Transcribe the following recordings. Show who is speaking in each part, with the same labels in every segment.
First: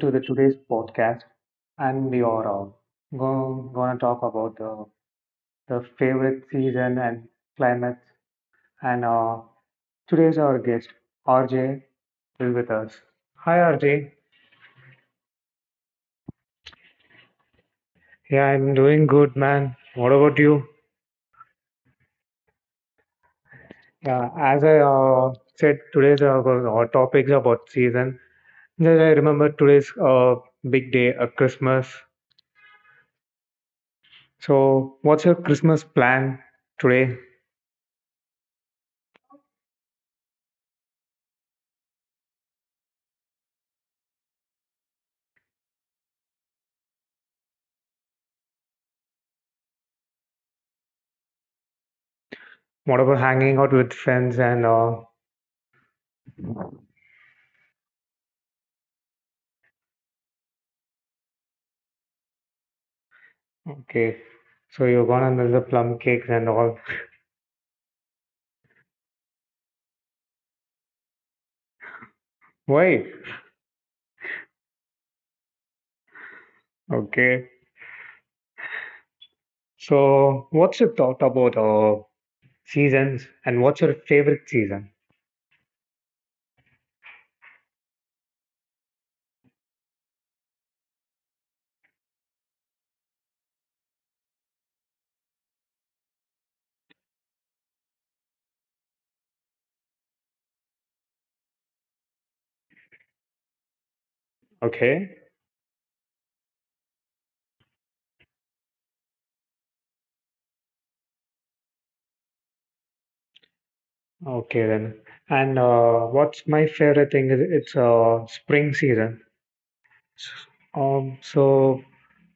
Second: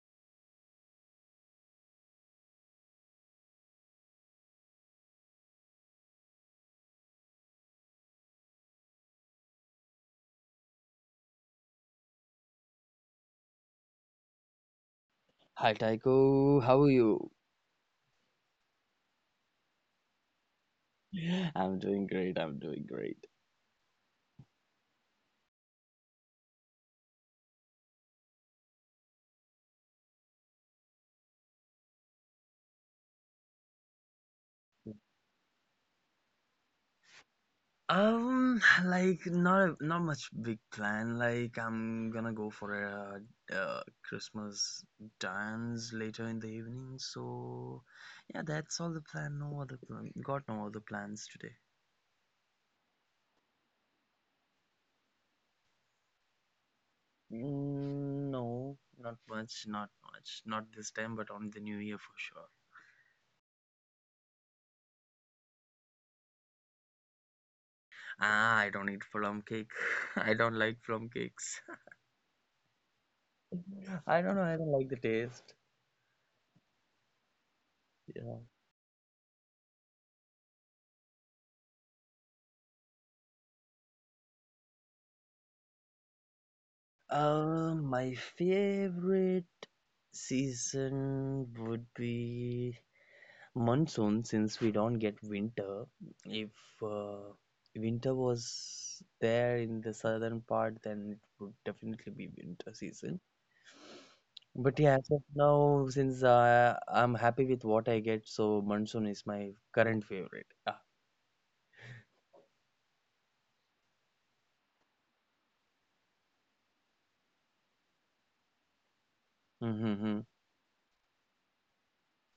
Speaker 1: to the today's podcast. And we are gonna talk about the favorite season and climates. And today's our guest RJ is with us. Hi RJ.
Speaker 2: Hi Tycho, how are you?
Speaker 1: Yeah, I'm doing good, man. What about you?
Speaker 2: I'm doing great. I'm doing great.
Speaker 1: Yeah, as I said, today's our topics about season. Just I remember today's big day, Christmas. So, what's your Christmas plan today?
Speaker 2: Like not much big plan. Like I'm gonna go for a, uh Christmas dance later in the evening. So yeah, that's all the plan. No other plan. Got no other plans today.
Speaker 1: Whatever, hanging out with friends and
Speaker 2: Mm, no, not much. Not much. Not this time, but on the new year for sure.
Speaker 1: okay. So you're gonna miss the plum cakes and all.
Speaker 2: Ah, I don't eat plum cake. I don't like plum cakes.
Speaker 1: Why?
Speaker 2: I don't know. I don't like the taste.
Speaker 1: Okay.
Speaker 2: Yeah.
Speaker 1: So what's your thought about seasons and what's your favorite season?
Speaker 2: My favorite season would be monsoon since we don't get winter. If uh, winter was there in the southern part, then it would definitely be winter season. But yeah, as
Speaker 1: Okay.
Speaker 2: of now, since I'm happy with what I get, so monsoon is my current favorite. Ah.
Speaker 1: Okay then. And what's my favorite thing is it's spring season.
Speaker 2: Mm-hmm.
Speaker 1: S- so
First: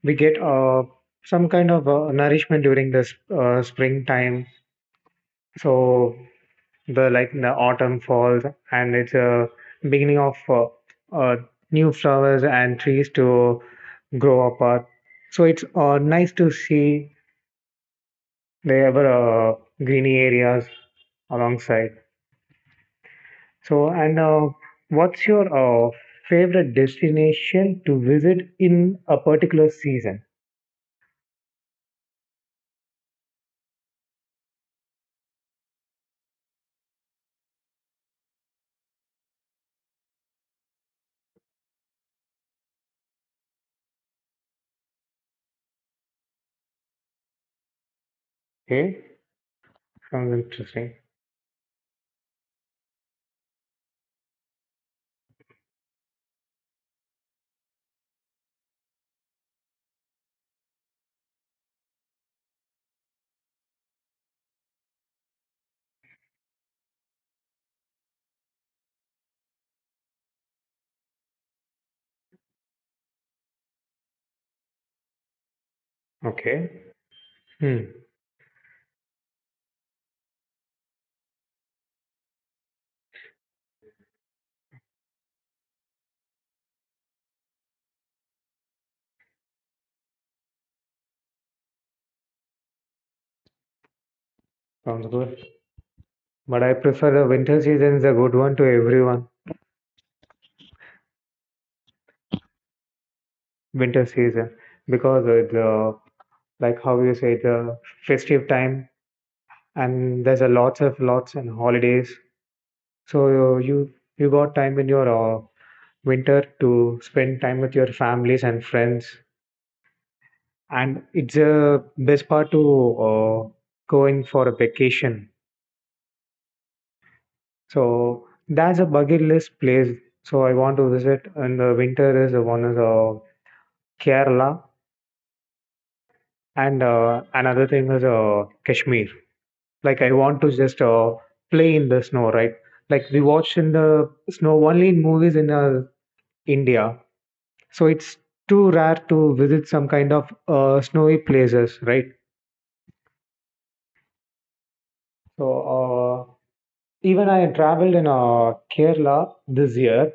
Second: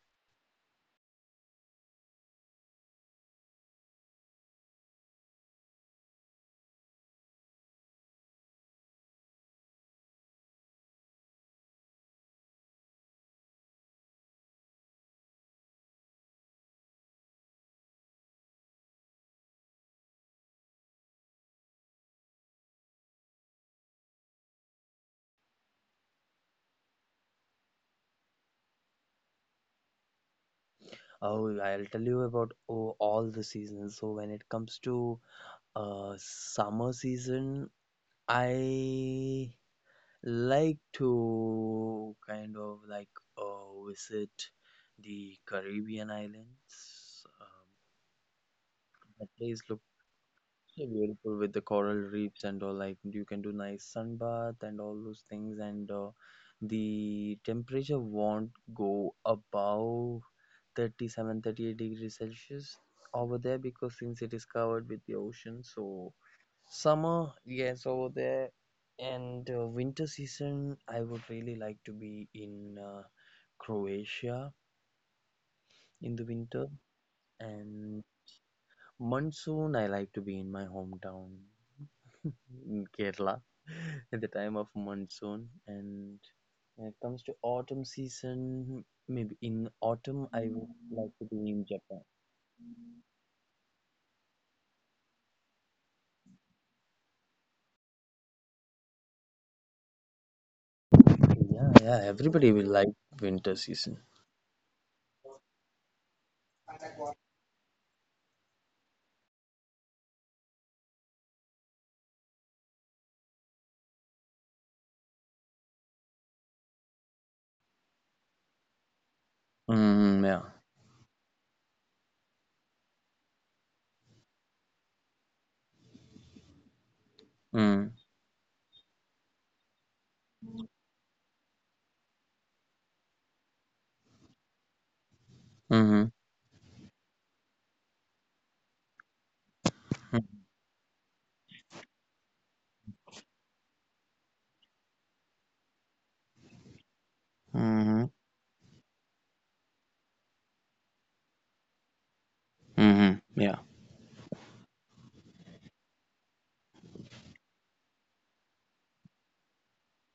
Speaker 1: we get some kind of nourishment during this springtime. So the, like, the autumn falls and it's a beginning of uh, new flowers and trees to grow apart, so it's nice to see the ever uh, greeny areas alongside. So and what's your favorite destination to visit in a particular season?
Speaker 2: Oh, I'll tell you about all the seasons. So when it comes to summer season, I like to kind of like visit the Caribbean islands.
Speaker 1: Okay.
Speaker 2: The place looks
Speaker 1: Sounds
Speaker 2: so
Speaker 1: interesting.
Speaker 2: beautiful with the coral reefs and all. Like you can do nice sunbath and all those things. And the temperature won't go above 37, 38 degrees Celsius over there, because since it is covered with the ocean, so summer, yes, over there, and winter season, I would really like to be in Croatia in the winter,
Speaker 1: Okay. Hmm.
Speaker 2: and monsoon, I like to be in my hometown, in Kerala, at the time of monsoon. And when it comes to autumn season, maybe in autumn, I would like to be in Japan.
Speaker 1: Sounds good, but I prefer the winter season is a good one to everyone.
Speaker 2: Yeah, yeah, everybody will like winter season.
Speaker 1: Winter season, because the, like, how you say, the festive time, and there's a lots of lots and holidays. So you you got time in your winter to spend time with your families and friends,
Speaker 2: Mm, yeah.
Speaker 1: and it's a best part to uh, going for a vacation.
Speaker 2: Mm,
Speaker 1: So that's a bucket list place. So I want to visit in the winter is one is Kerala,
Speaker 2: mm-hmm.
Speaker 1: and another thing is Kashmir. Like I want
Speaker 2: Mm-hmm.
Speaker 1: to just play in the snow, right? Like we watch in the snow only in movies in India, so
Speaker 2: Mm-hmm.
Speaker 1: it's too rare to visit some kind of snowy places, right?
Speaker 2: Mhm. Yeah.
Speaker 1: So uh, even I traveled in Kerala this year,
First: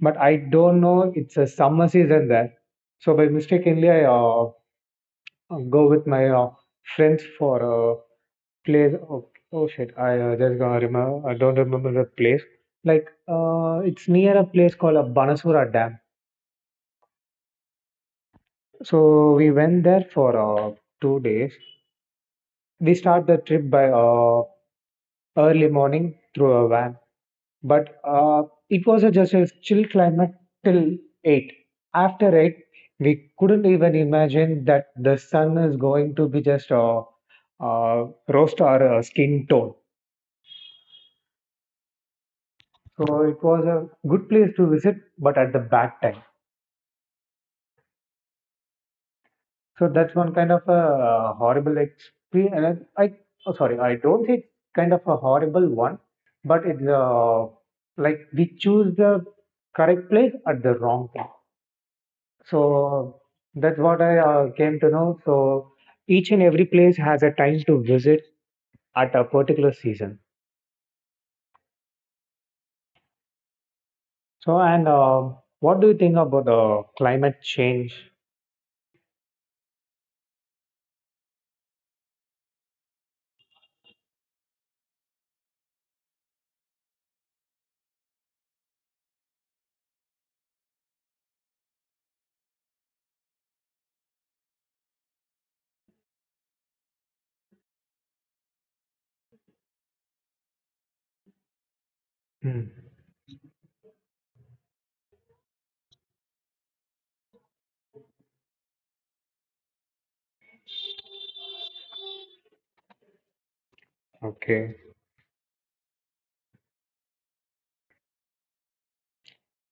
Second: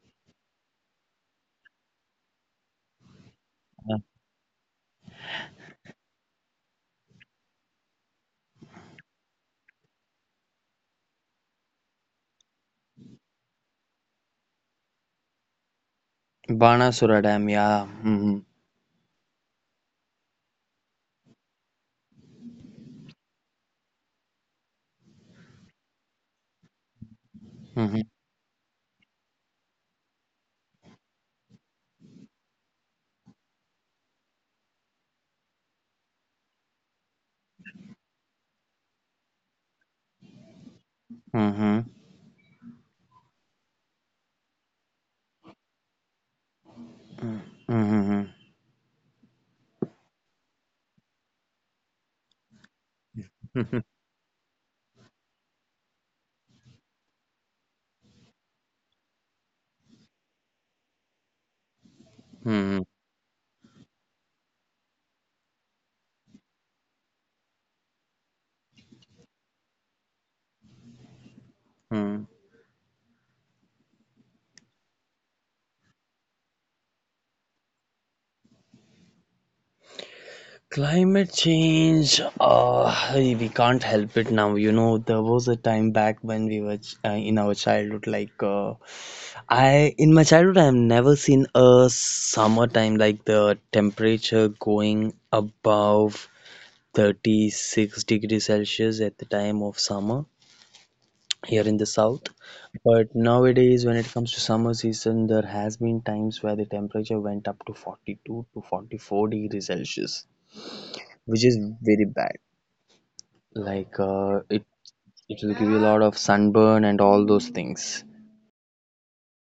Speaker 1: but I don't know it's a summer season there. So by mistakenly,
Speaker 2: Yeah.
Speaker 1: I go with my friends for place. Oh, oh shit. I just gonna remember. I don't remember the place. Like, it's near a place called a Banasura Dam.
Speaker 2: Banasura Dam. Yeah. Mhm.
Speaker 1: So we went there for two days. We start the trip by early morning through a van, but
Speaker 2: Mhm.
Speaker 1: it was just a chill climate till eight. After eight, we couldn't even imagine that the sun is going to be just roast our skin tone.
Speaker 2: Mhm.
Speaker 1: So it was a good place to visit, but at the bad time.
Speaker 2: Mhm. Mhm.
Speaker 1: So that's one kind of a horrible experience. Oh, sorry,
Speaker 2: Mhm.
Speaker 1: I don't think kind of a horrible one, but it's like we choose the correct place at the wrong time.
Speaker 2: Mhm.
Speaker 1: So that's what I came to know. So each and every place has a time to visit at a particular season.
Speaker 2: Mhm.
Speaker 1: So and what do you think about the climate change?
Speaker 2: Climate change, we can't help it now. You know, there was a time back when we were in our childhood, like I in my childhood, I've never seen a summertime like the temperature going above 36 degrees Celsius at the time of summer here in the south.
Speaker 1: Hmm.
Speaker 2: But nowadays, when it comes to summer season, there has been times where the temperature went up to 42 to 44 degrees Celsius, which is very bad. Like
Speaker 1: Okay.
Speaker 2: it will give you a lot of sunburn and all those things.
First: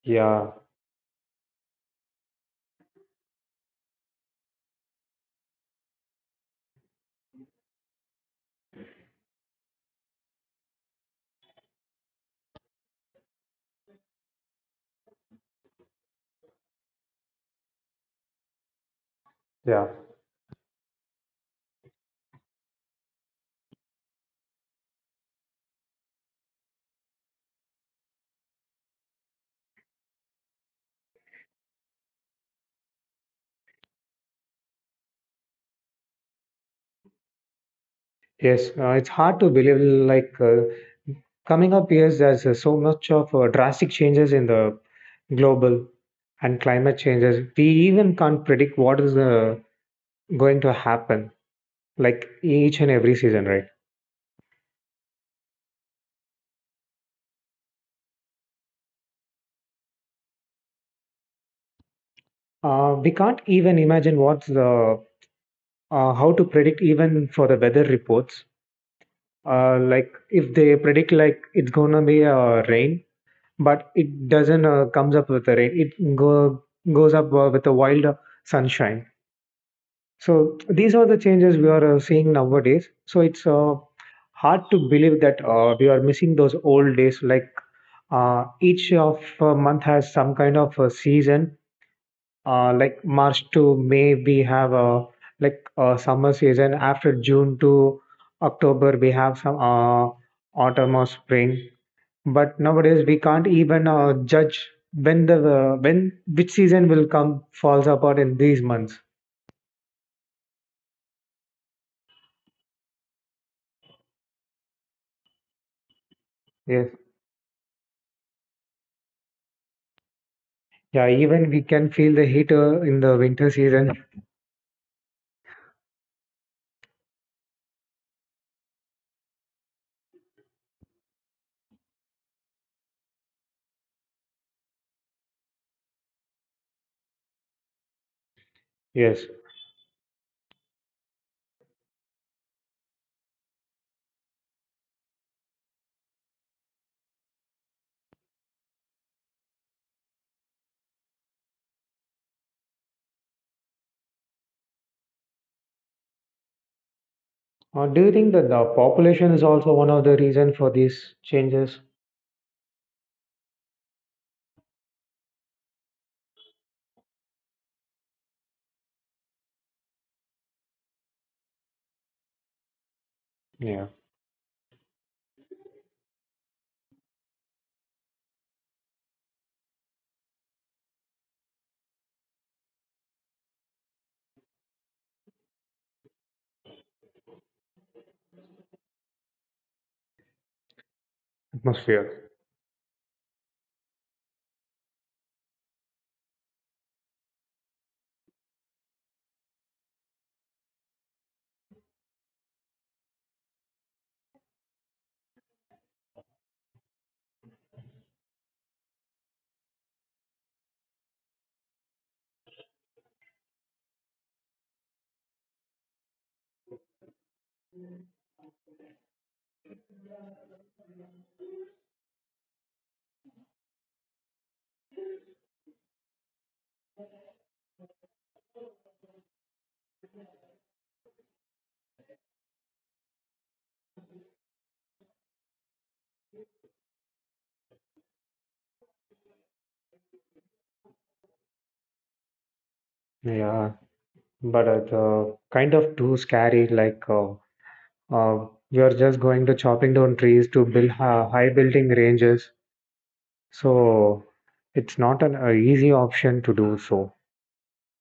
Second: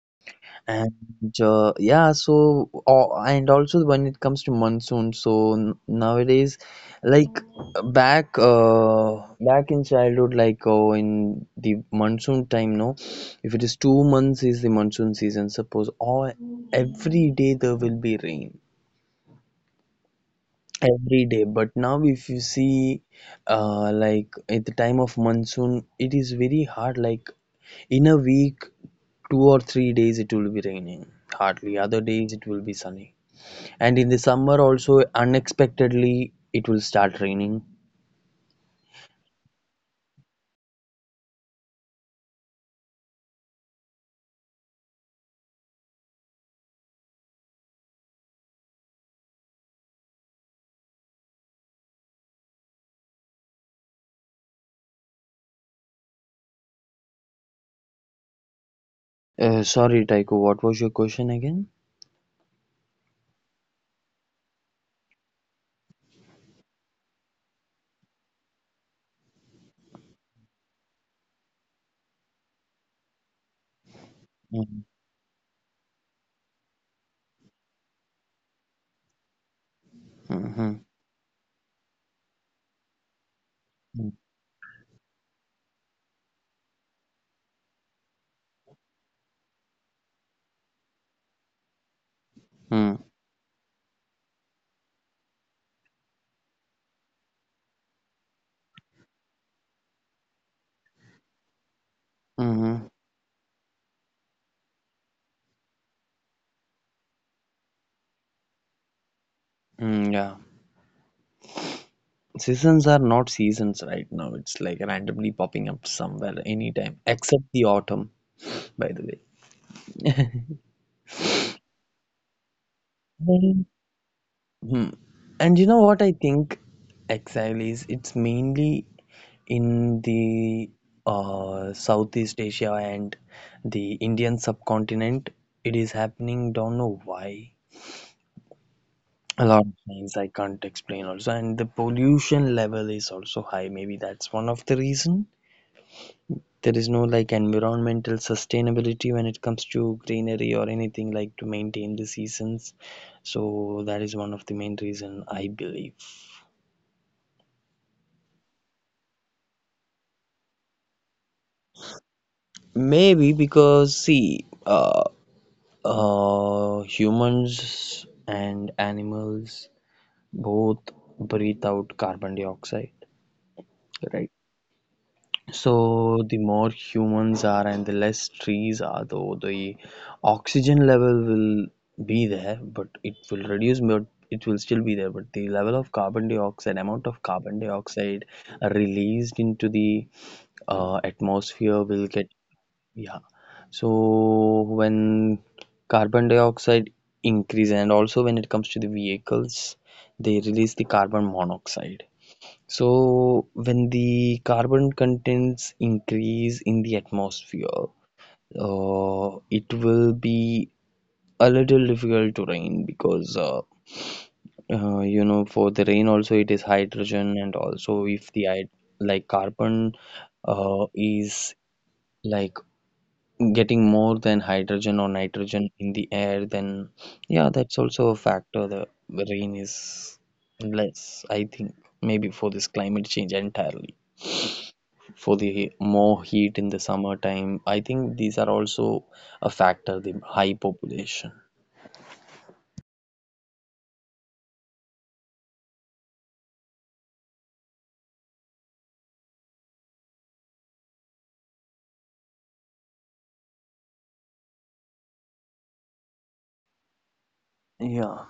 Speaker 1: Yeah.
Speaker 2: And yeah, and also when it comes to monsoon, so nowadays, like back in childhood, like in the monsoon time, no, if it is 2 months is the monsoon season, suppose all every day there will be rain
Speaker 1: Yeah.
Speaker 2: every day. But now if you see, like at the time of monsoon, it is very hard. Like in a week, 2 or 3 days it will be raining. Hardly other days it will be sunny. And in the summer also unexpectedly it will start raining.
Speaker 1: Yes, it's hard to believe like coming up years, there's so much of drastic changes in the global and climate changes. We even can't predict what is going to happen like each and every season, right?
Speaker 2: Sorry, Taiko, what was your question again?
Speaker 1: We can't even imagine what's the how to predict even for the weather reports. Like if they predict like it's gonna be rain, but it doesn't comes up with the rain. It go goes up with a wild sunshine.
Speaker 2: Mm-hmm.
Speaker 1: So these are the changes we are seeing nowadays. So it's
Speaker 2: Mm-hmm.
Speaker 1: hard to believe that we are missing those old days. Like each of month has some kind of a season. Like March to May, we have like a summer season. After June to October, we have some autumn or spring. But
Speaker 2: Mm-hmm.
Speaker 1: nowadays, we can't even judge when the when which season will come falls apart in these months.
Speaker 2: Mm, yeah. Seasons are not seasons right now. It's like randomly popping up somewhere anytime,
Speaker 1: Yes.
Speaker 2: except the autumn, by the way.
Speaker 1: Yeah, even we can feel the heat in the winter season.
Speaker 2: Mhm. And you know what I think exile is? It's mainly in the Southeast Asia and the Indian subcontinent. It is happening, don't know why. A
Speaker 1: Yes.
Speaker 2: lot of things I can't explain also, and the pollution level is also high. Maybe that's one of the reason. There is no like environmental sustainability when it comes to greenery or anything like to maintain the seasons. So that is one of the main reason I believe.
Speaker 1: Do you think that the population is also one of the reason for these changes?
Speaker 2: Maybe because see, humans and animals both breathe out carbon dioxide.
Speaker 1: Yeah,
Speaker 2: Right. So the more humans are and the less trees are, though the oxygen level will be there, but it will reduce, but it will still be there. But the level of carbon dioxide, amount of carbon dioxide released into the atmosphere will get.
Speaker 1: atmosphere.
Speaker 2: Yeah. So when carbon dioxide increase and also when it comes to the vehicles, they release the carbon monoxide. So when the carbon contents increase in the atmosphere, it will be a little difficult to rain, because for the rain also it is hydrogen, and also if the like carbon is like getting more than hydrogen or nitrogen in the air, then yeah, that's also a factor. The rain is less, I think. Maybe for this climate change entirely, for the more heat in the summertime, I think these are also a factor, the high population.
Speaker 1: Yeah, but it's the kind of too scary. Like uh, we are just going to chopping down trees to build high building ranges. So it's not an easy option to do so.
Speaker 2: Yeah.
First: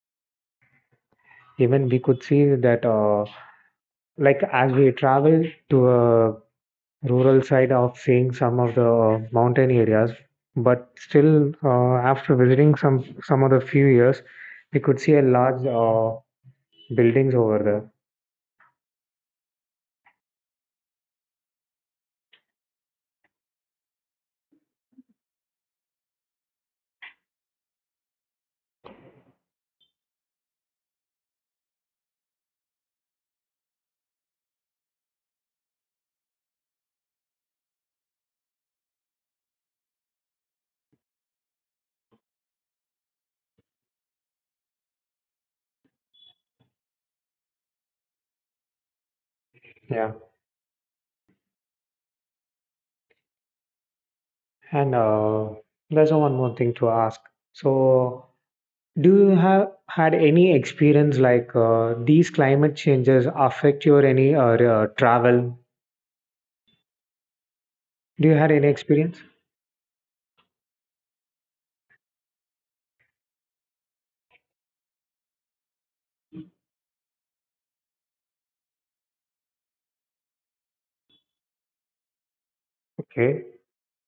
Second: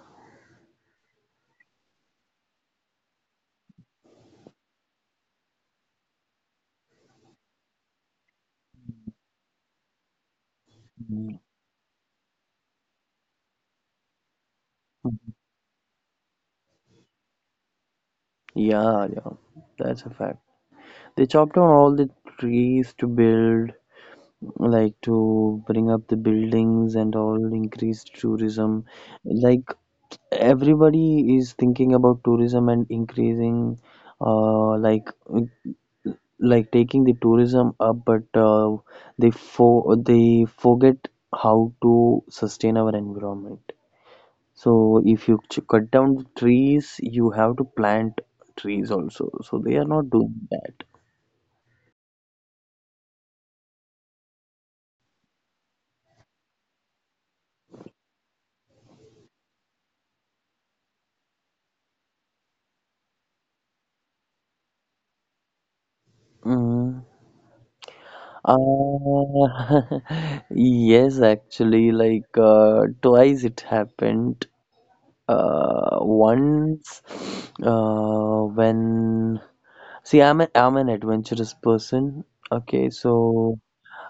Speaker 1: Even we could see that, like as we travel to a rural side of seeing some of the mountain areas, but
Speaker 2: Mm.
Speaker 1: still after visiting some of the few years, we could see a large buildings over there.
Speaker 2: Yeah, yeah, that's a fact. They chopped down all the trees to build, like, to bring up the buildings and all, increase tourism. Like, everybody is thinking about tourism and increasing uh like like taking the tourism up, but they forget how to sustain our environment. So if you cut down the trees, you have to plant trees also. So they are not
Speaker 1: Yeah,
Speaker 2: doing that.
Speaker 1: and there's one more thing to ask. So do you have had any experience like these climate changes affect your any travel,
Speaker 2: Mhm.
Speaker 1: do you had any experience?
Speaker 2: Uh, yes, actually, like twice it happened. Once, when see, I'm an adventurous person. Okay,
Speaker 1: Okay.
Speaker 2: so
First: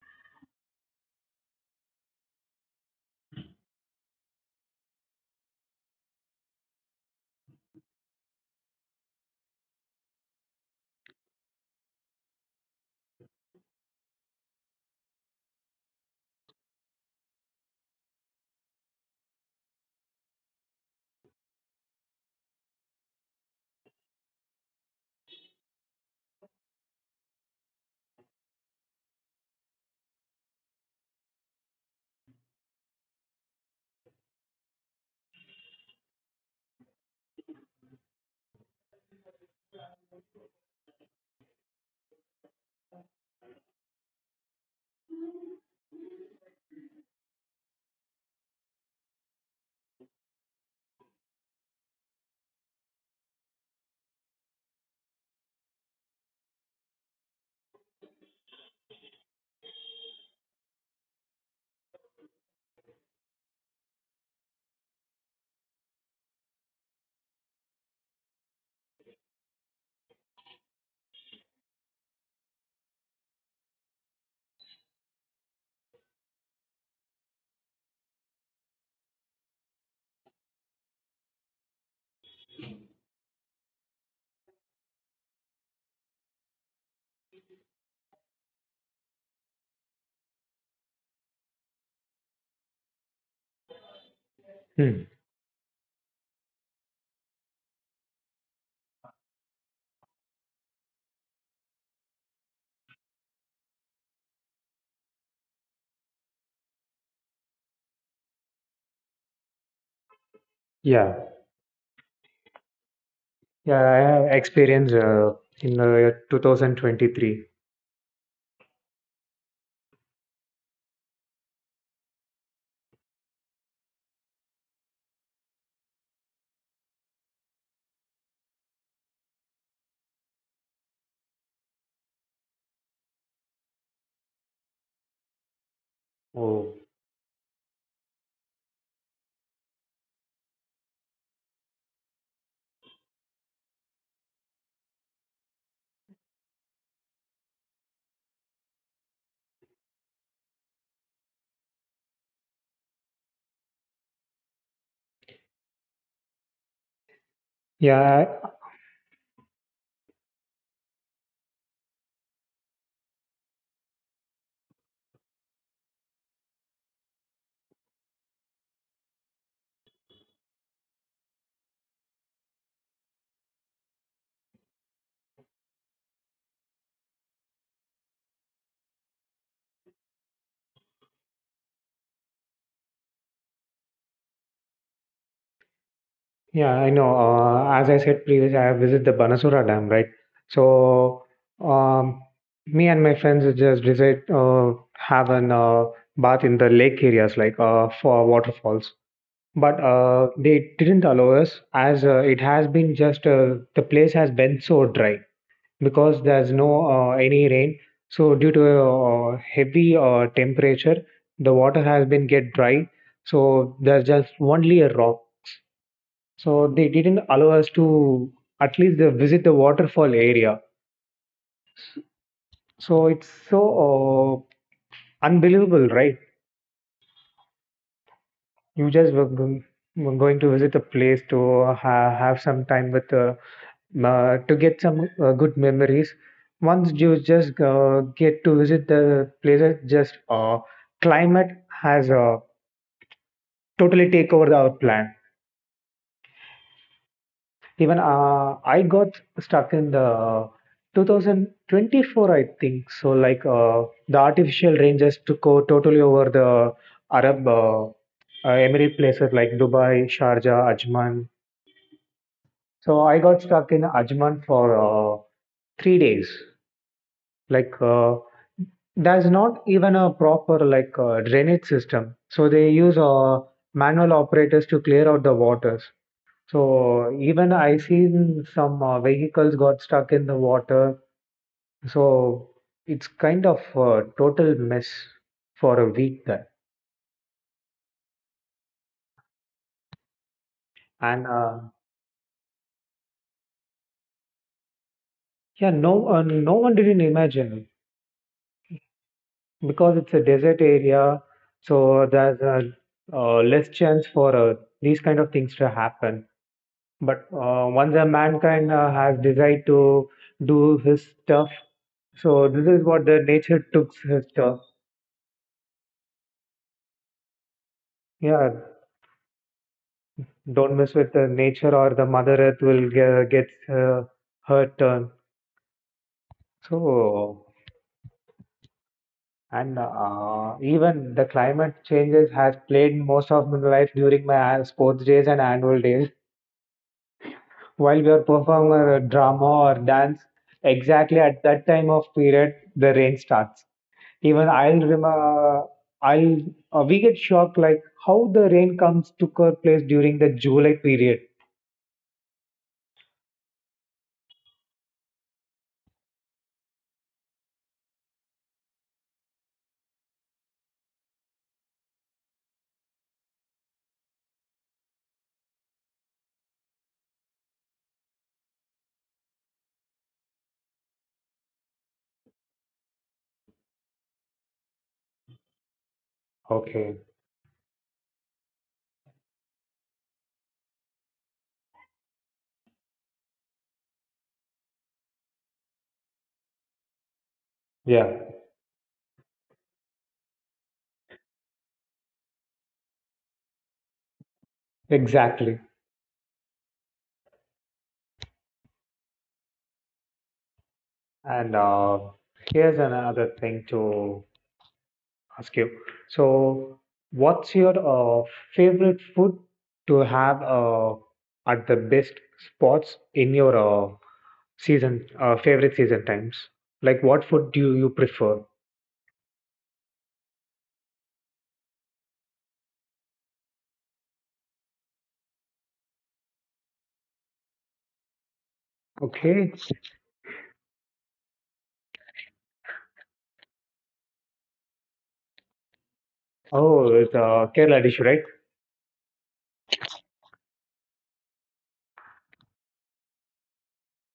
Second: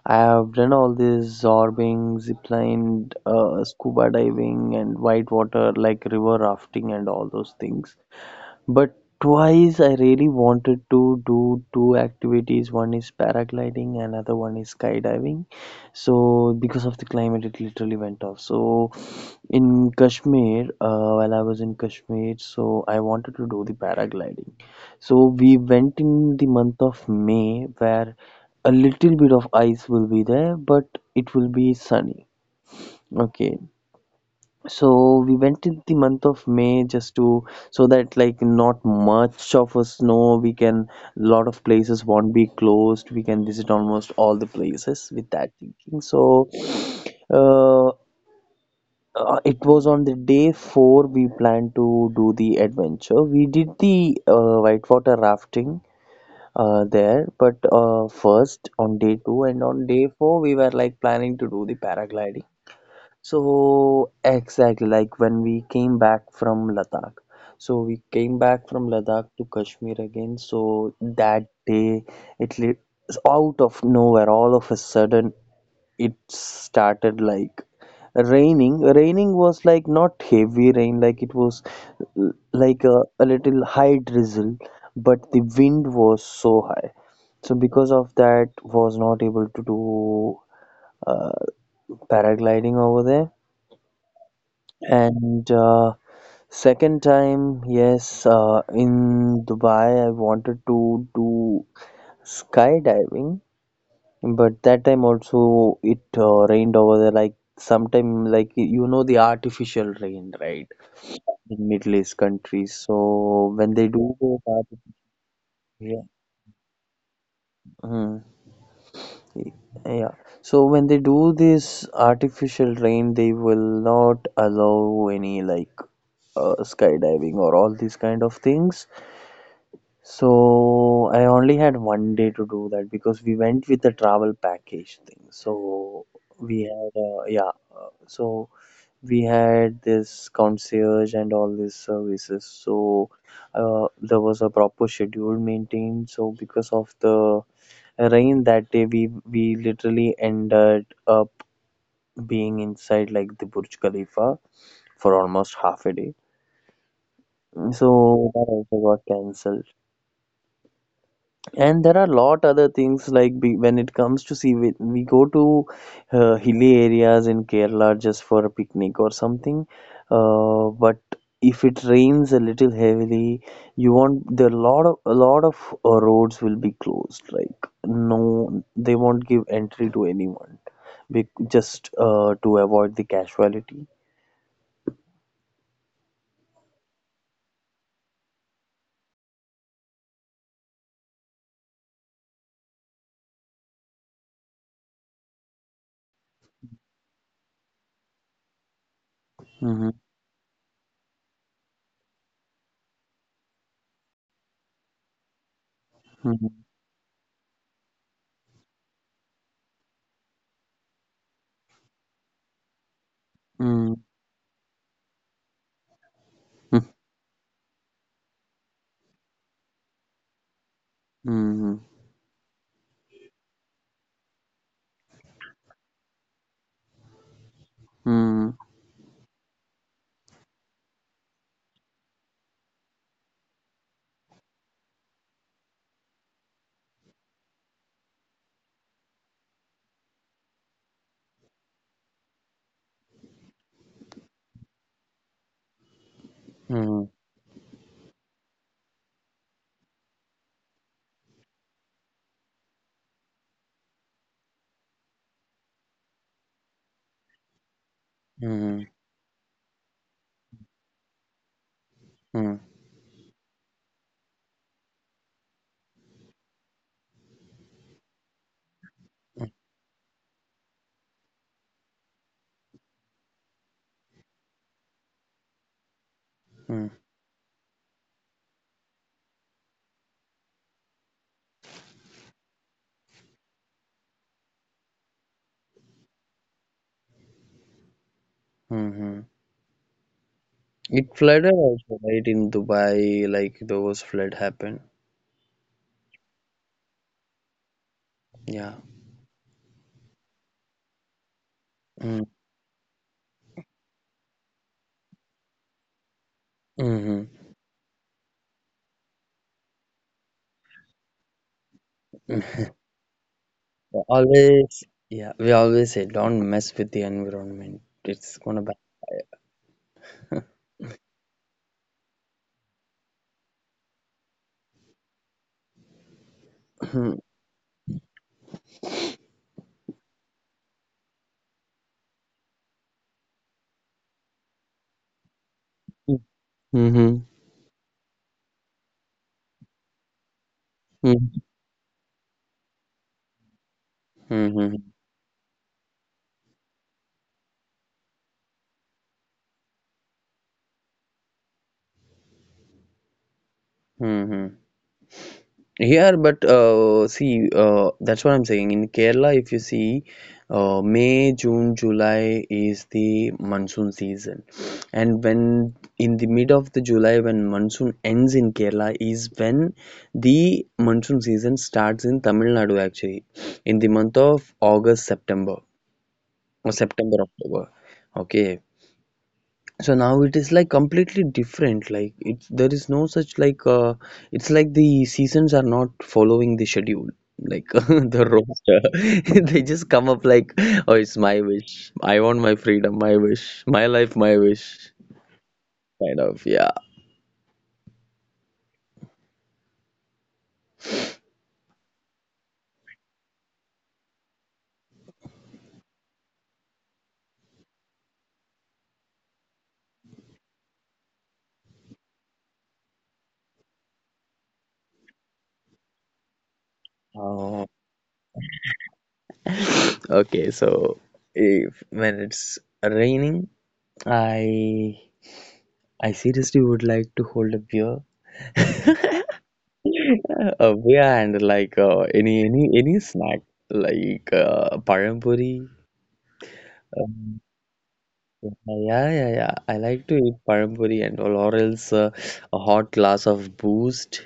Speaker 2: I have done all this zorbing, zipline, scuba diving, and whitewater like river rafting and all those things. But twice I really wanted to do two activities. One is paragliding, another one is skydiving. So because of the climate, it literally went off. So in Kashmir, while I was in Kashmir, so I wanted to do the paragliding. So we went in the month of May, where a little bit of ice will be there, but it will be sunny. Okay, so we went in the month of May just to so that, like, not much of a snow, we can, lot of places won't be closed, we can visit almost all the places with that thinking. So uh, it was on the day 4 we planned to do the adventure. We did the whitewater rafting there, but first on day 2, and on day 4 we were like planning to do the paragliding, so exactly like when we came back from Ladakh. So we came back from Ladakh to Kashmir again. So that day, it lit out of nowhere, all of a sudden, it started like raining. Raining was like not heavy rain, like it was like a little high drizzle, but the wind was so high. So because of that, was not able to do uh, paragliding over there
Speaker 1: Hmm.
Speaker 2: and. Second time, yes, in Dubai, I wanted to do skydiving, but that time also it rained over there. Like sometime, like the artificial rain, right?
Speaker 1: Yeah,
Speaker 2: In Middle East countries. So when
Speaker 1: yeah,
Speaker 2: they
Speaker 1: I
Speaker 2: do
Speaker 1: have
Speaker 2: those
Speaker 1: experience
Speaker 2: artificial,
Speaker 1: in
Speaker 2: yeah,
Speaker 1: the 2023.
Speaker 2: hmm, y- yeah. So when they do this artificial rain, they will not allow any like skydiving or all these kind of things. So I only had one day to do that because we went with the travel package thing. So we
Speaker 1: Oh.
Speaker 2: had, yeah, so we had this concierge and all these services. So there was a proper schedule maintained. So because of the rain that day, we literally ended up being inside like the Burj Khalifa for almost half a day.
Speaker 1: Yeah,
Speaker 2: So that
Speaker 1: I-
Speaker 2: also got cancelled. And there are a lot other things like, when it comes to see, we go to hilly areas in Kerala just for a picnic or something, but if it rains a little heavily, you want the lot of a lot of roads will be closed, like no, they won't give entry to anyone, just to avoid the casualty.
Speaker 1: yeah, I know. As I said previously, I have visited the Banasura Dam, right? So, um, me and my friends just decide have an bath in the lake areas, like for waterfalls. But
Speaker 2: Hmm.
Speaker 1: they didn't allow us, as it has been just the place has been so dry because there's
Speaker 2: Hmm.
Speaker 1: no any rain. So, due to heavy temperature, the water has been get dry. So
Speaker 2: Hmm.
Speaker 1: there's just only a rock. So they didn't allow us to at least visit the waterfall area.
Speaker 2: Hmm.
Speaker 1: So it's so uh, unbelievable, right?
Speaker 2: Hmm. Hmm.
Speaker 1: You just were going to visit a place to have some time with to get some good memories. Once you just get to visit the places, just climate has totally take over our plan. Even I got stuck in the 2024, I think. So, like the artificial rain just took totally over the Arab
Speaker 2: Hmm.
Speaker 1: Emirate places like Dubai, Sharjah, Ajman.
Speaker 2: Hmm.
Speaker 1: So I got stuck in Ajman for three days. Like there's not even a proper like drainage system. So they use manual operators to clear out the waters.
Speaker 2: Hmm.
Speaker 1: So even I seen some vehicles got stuck in the water. So it's kind of a total mess for a week there.
Speaker 2: Hmm. It
Speaker 1: And
Speaker 2: flooded also, right, in Dubai, like those flood happened.
Speaker 1: yeah, no, no one didn't imagine,
Speaker 2: Yeah.
Speaker 1: because it's a desert area. So
Speaker 2: Mm,
Speaker 1: there's a less chance for these kind of things to happen.
Speaker 2: mm-hmm.
Speaker 1: But once a mankind has decided to do his stuff, so this is what the nature took his stuff.
Speaker 2: Always, yeah, we always say don't mess with the environment. It's gonna
Speaker 1: Yeah,
Speaker 2: backfire.
Speaker 1: don't mess with the nature, or the mother earth will get uh, hurt turn. So and even the climate changes has played most of my life during my sports days and annual days,
Speaker 2: Mm-hmm.
Speaker 1: while we are performing a drama or dance, exactly
Speaker 2: Mm-hmm.
Speaker 1: at that time of period the rain starts. Even
Speaker 2: Mm-hmm.
Speaker 1: I'll remember, I'll we get shocked like how the rain comes to our place during the July period.
Speaker 2: Mm-hmm. Here, but see, that's what I'm saying. In Kerala, if you see, May, June, July is the monsoon season, and when in the mid of the July, when monsoon ends in Kerala, is when the monsoon season starts in Tamil Nadu. Actually, in the month of August, September or
Speaker 1: Okay.
Speaker 2: September, October. Okay, so now it is like completely different, like it there is no such, like it's like the seasons are not following the schedule, like
Speaker 1: Yeah,
Speaker 2: the roster they just come up like, oh, it's my wish, I want my freedom, my wish, my life, my wish,
Speaker 1: exactly.
Speaker 2: kind of. Yeah.
Speaker 1: And here's another thing to ask you. So, what's your favorite food to have at the best spots in your season, favorite season times? Like, what food
Speaker 2: Oh,
Speaker 1: do you prefer?
Speaker 2: okay, so if when it's raining, i I seriously would like to hold a beer.
Speaker 1: Okay.
Speaker 2: Oh, yeah, and like any snack, like parampuri.
Speaker 1: Oh, it's
Speaker 2: Um,
Speaker 1: a Kerala dish, right?
Speaker 2: yeah, yeah, yeah. I like to eat parampuri and all, or else a hot glass of boost,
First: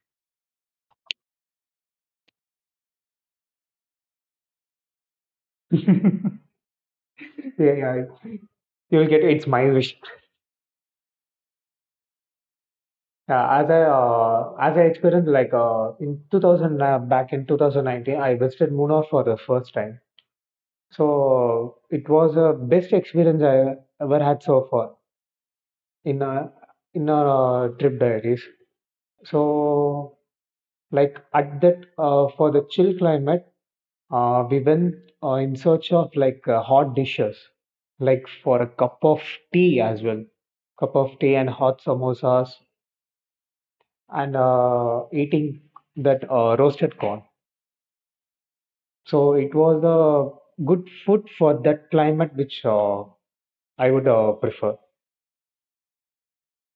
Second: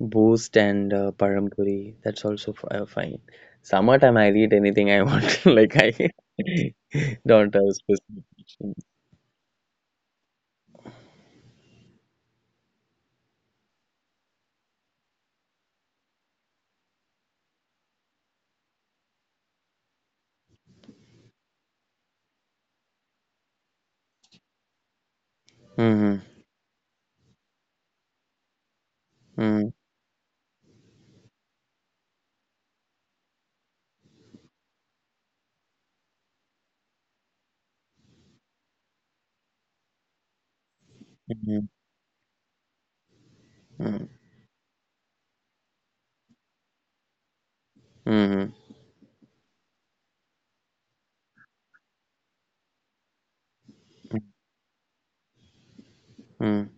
Speaker 2: and parampuri. That's also f fine. Summertime, I'll eat anything I want. Like I
Speaker 1: Yeah,
Speaker 2: don't have a
Speaker 1: yeah.
Speaker 2: specific.
Speaker 1: You'll get it's my wish. As I experienced like in 2000 back in 2019, I visited Munnar for the first time. So it was the best experience I ever had so far
Speaker 2: Mm-hmm,
Speaker 1: in a in a trip diaries.
Speaker 2: mm-hmm,
Speaker 1: So like at that for the chill climate, we went in search of like hot dishes, like for a cup of tea as well, cup of tea and
Speaker 2: mm-hmm,
Speaker 1: hot samosas, and eating that roasted corn.
Speaker 2: mm-hmm.
Speaker 1: So it was a good food for that climate which I would prefer.
Speaker 2: Mm.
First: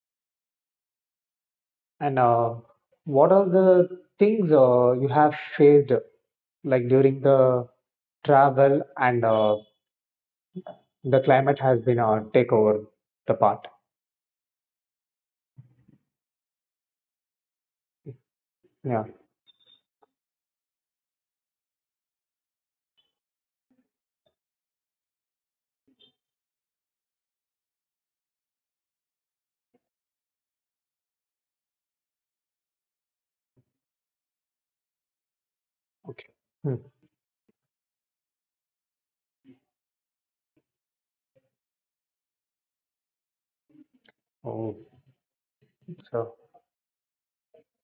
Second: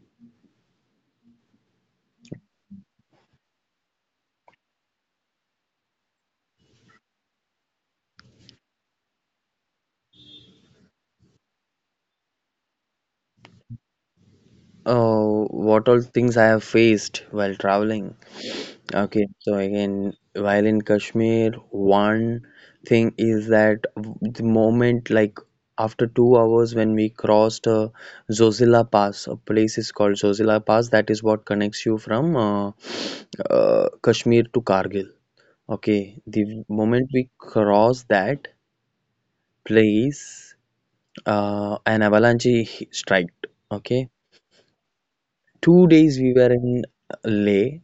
Speaker 1: And what are the things you have faced like during the travel and the climate has been take over the part?
Speaker 2: Oh, what all things I have faced while traveling.
Speaker 1: Yeah.
Speaker 2: Okay, so again, while in Kashmir, one thing is that the moment, like after 2 hours, when we crossed Zozila Pass, a place is called Zozila Pass, that is what connects you from Kashmir to Kargil. Okay,
Speaker 1: Okay.
Speaker 2: the
Speaker 1: Hmm.
Speaker 2: moment we crossed that place, an avalanche striked. Okay,
Speaker 1: Oh,
Speaker 2: 2 days we
Speaker 1: so
Speaker 2: were in Leh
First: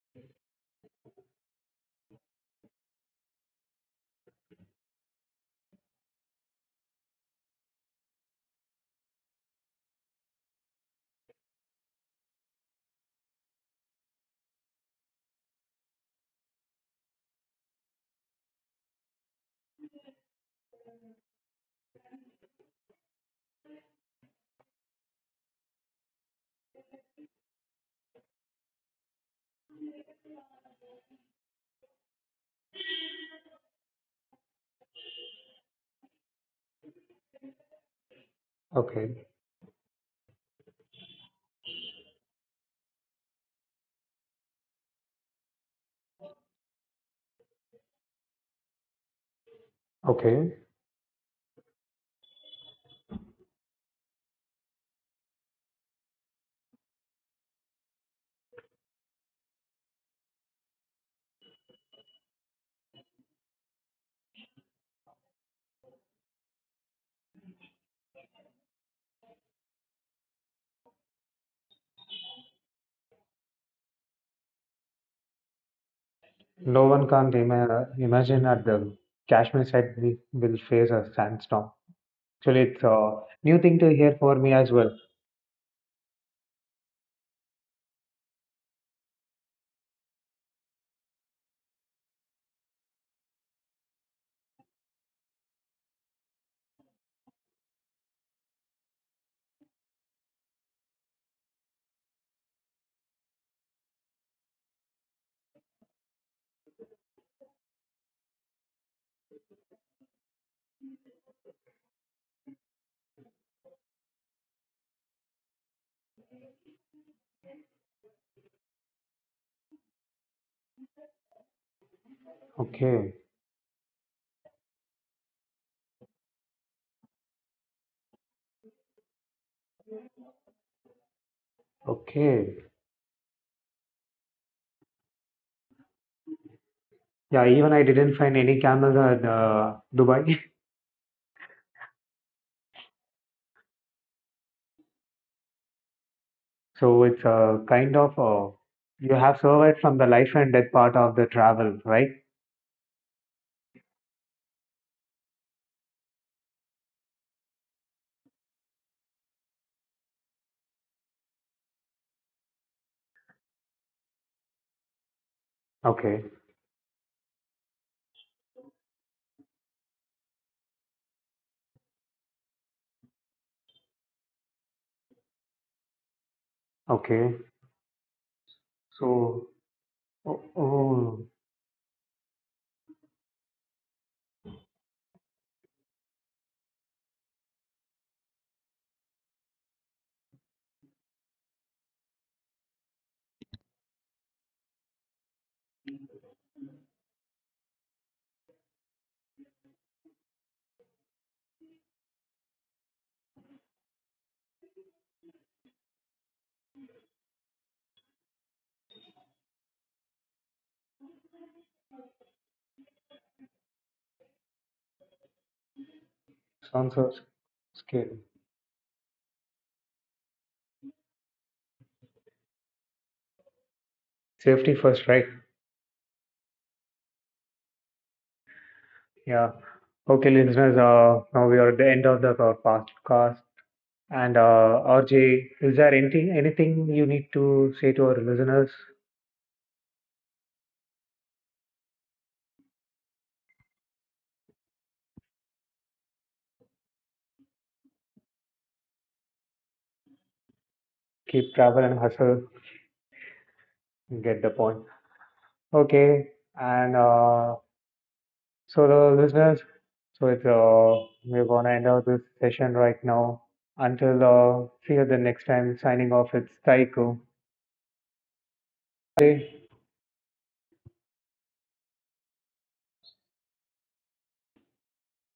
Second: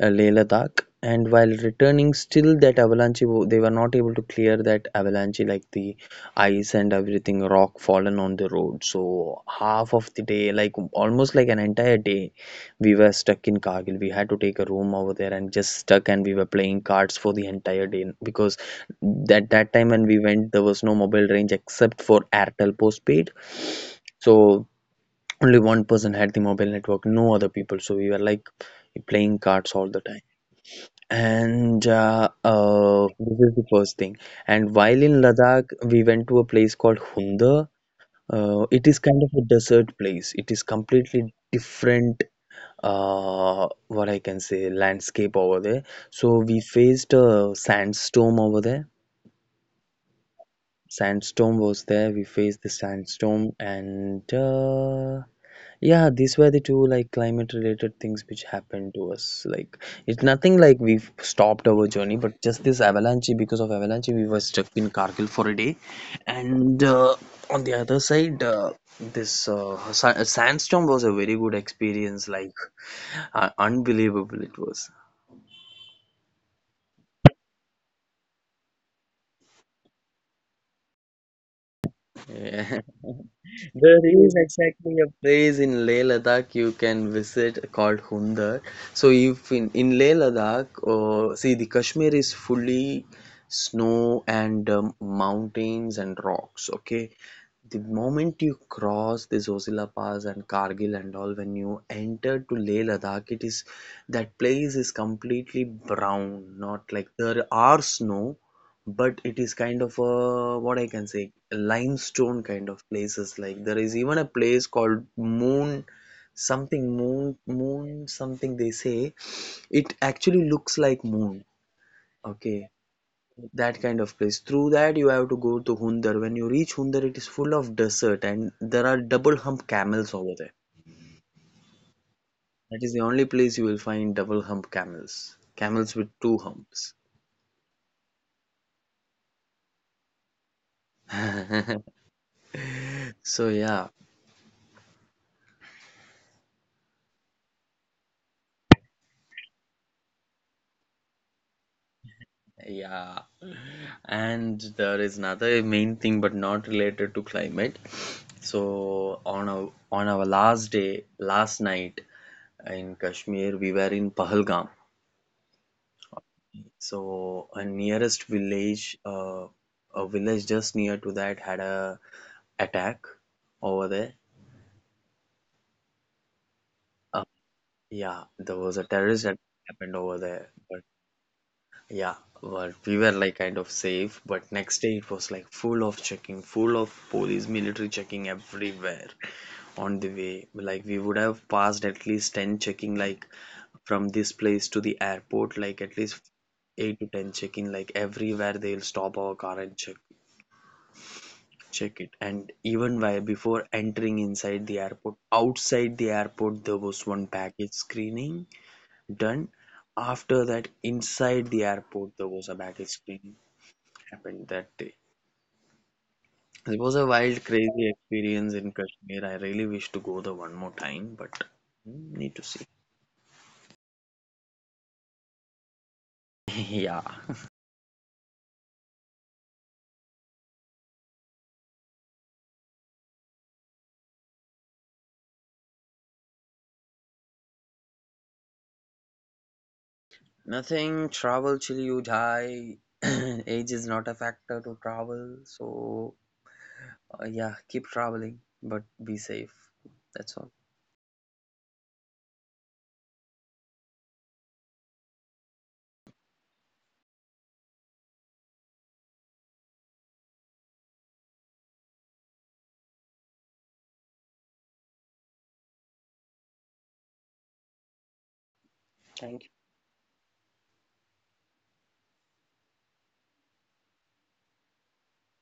Speaker 2: Leh Ladakh. And while returning, still that avalanche, they were not able to clear that avalanche, like the ice and everything, rock fallen on the road. So half of the day, like almost like an entire day, we were stuck in Kargil. We had to take a room over there and just stuck, and we were playing cards for the entire day because that time when we went, there was no mobile range except for Airtel postpaid. So only one person had the mobile network, no other people. So we were like playing cards all the time. And this is the first thing. And while in Ladakh, we went to a place called Hunza. It is kind of
Speaker 1: okay,
Speaker 2: a desert place. It is completely different, what I can say, landscape over there. So we faced a sandstorm over there.
Speaker 1: okay.
Speaker 2: Sandstorm was there. We faced the sandstorm, and yeah, these were the two like climate related things which happened to us. Like it's nothing like we've stopped our journey, but just this avalanche, because of avalanche we were stuck in Kargil for a day, and on the other side, this sandstorm was a very good experience. Like unbelievable it was.
Speaker 1: No one can imagine that the Kashmir side we will face a sandstorm.
Speaker 2: Yeah.
Speaker 1: Actually, it's a new thing to
Speaker 2: There
Speaker 1: hear
Speaker 2: is
Speaker 1: for me as well.
Speaker 2: exactly a place in Leh Ladakh you can visit called Hundar. So if in Leh Ladakh, see, the Kashmir is fully snow and mountains and rocks. Okay, the moment you cross the Zoshila Pass and Kargil and all, when you enter to Leh Ladakh, it is that place is completely brown. Not like there are snow, but it is kind of a, what I can say, a limestone kind of places. Like there is even a place called Moon, something Moon, Moon something they say. It actually looks like moon. Okay,
Speaker 1: Okay,
Speaker 2: that kind of place, through that you have to go to Hundar. When you reach Hundar, it is full of desert and there are double hump camels over there.
Speaker 1: okay.
Speaker 2: That is the only place you will find double hump camels, camels with two humps.
Speaker 1: Yeah, even I didn't find any camels at Dubai.
Speaker 2: So yeah,
Speaker 1: So it's a kind of you have survived from the life and death part of the travel, right?
Speaker 2: yeah. And there is another main thing, but not related to climate. So on our last day, last night in Kashmir, we were in Pahalgam.
Speaker 1: Okay,
Speaker 2: So a nearest village, a village just near to that, had a attack over there. Uh,
Speaker 1: okay.
Speaker 2: yeah, there was a terrorist attack
Speaker 1: So,
Speaker 2: happened over
Speaker 1: oh,
Speaker 2: there. But
Speaker 1: oh,
Speaker 2: yeah, well, we were like kind of safe. But next day it was like full of checking, full of police, military checking everywhere on the way. Like we would have passed at least 10 checking, like from this place to the airport, like at least 8 to 10 checking, like everywhere they'll stop our car and check it. And even while before entering inside the airport, outside the airport there was one package screening done. After that, inside the airport there was a baggage screening happened that day. It was
Speaker 1: sounds
Speaker 2: a
Speaker 1: so
Speaker 2: wild, crazy
Speaker 1: scary.
Speaker 2: experience in Kashmir. I really wish to go there one more time, but hmm, need to see.
Speaker 1: Safety first, right?
Speaker 2: Yeah,
Speaker 1: Yeah. Okay, listeners, now we are at the end of the our podcast. And RJ, is there anything you need to say to our listeners?
Speaker 2: nothing, travel till you die. Age is not a factor to travel. So yeah, keep traveling but be safe. That's all,
Speaker 1: Keep travel and hustle, get the point. Okay, and so, the listeners, so it's we're gonna end out this session right now. Until see you the next time. Signing off. It's Taiko.
Speaker 2: thank you.
Speaker 1: Namaste.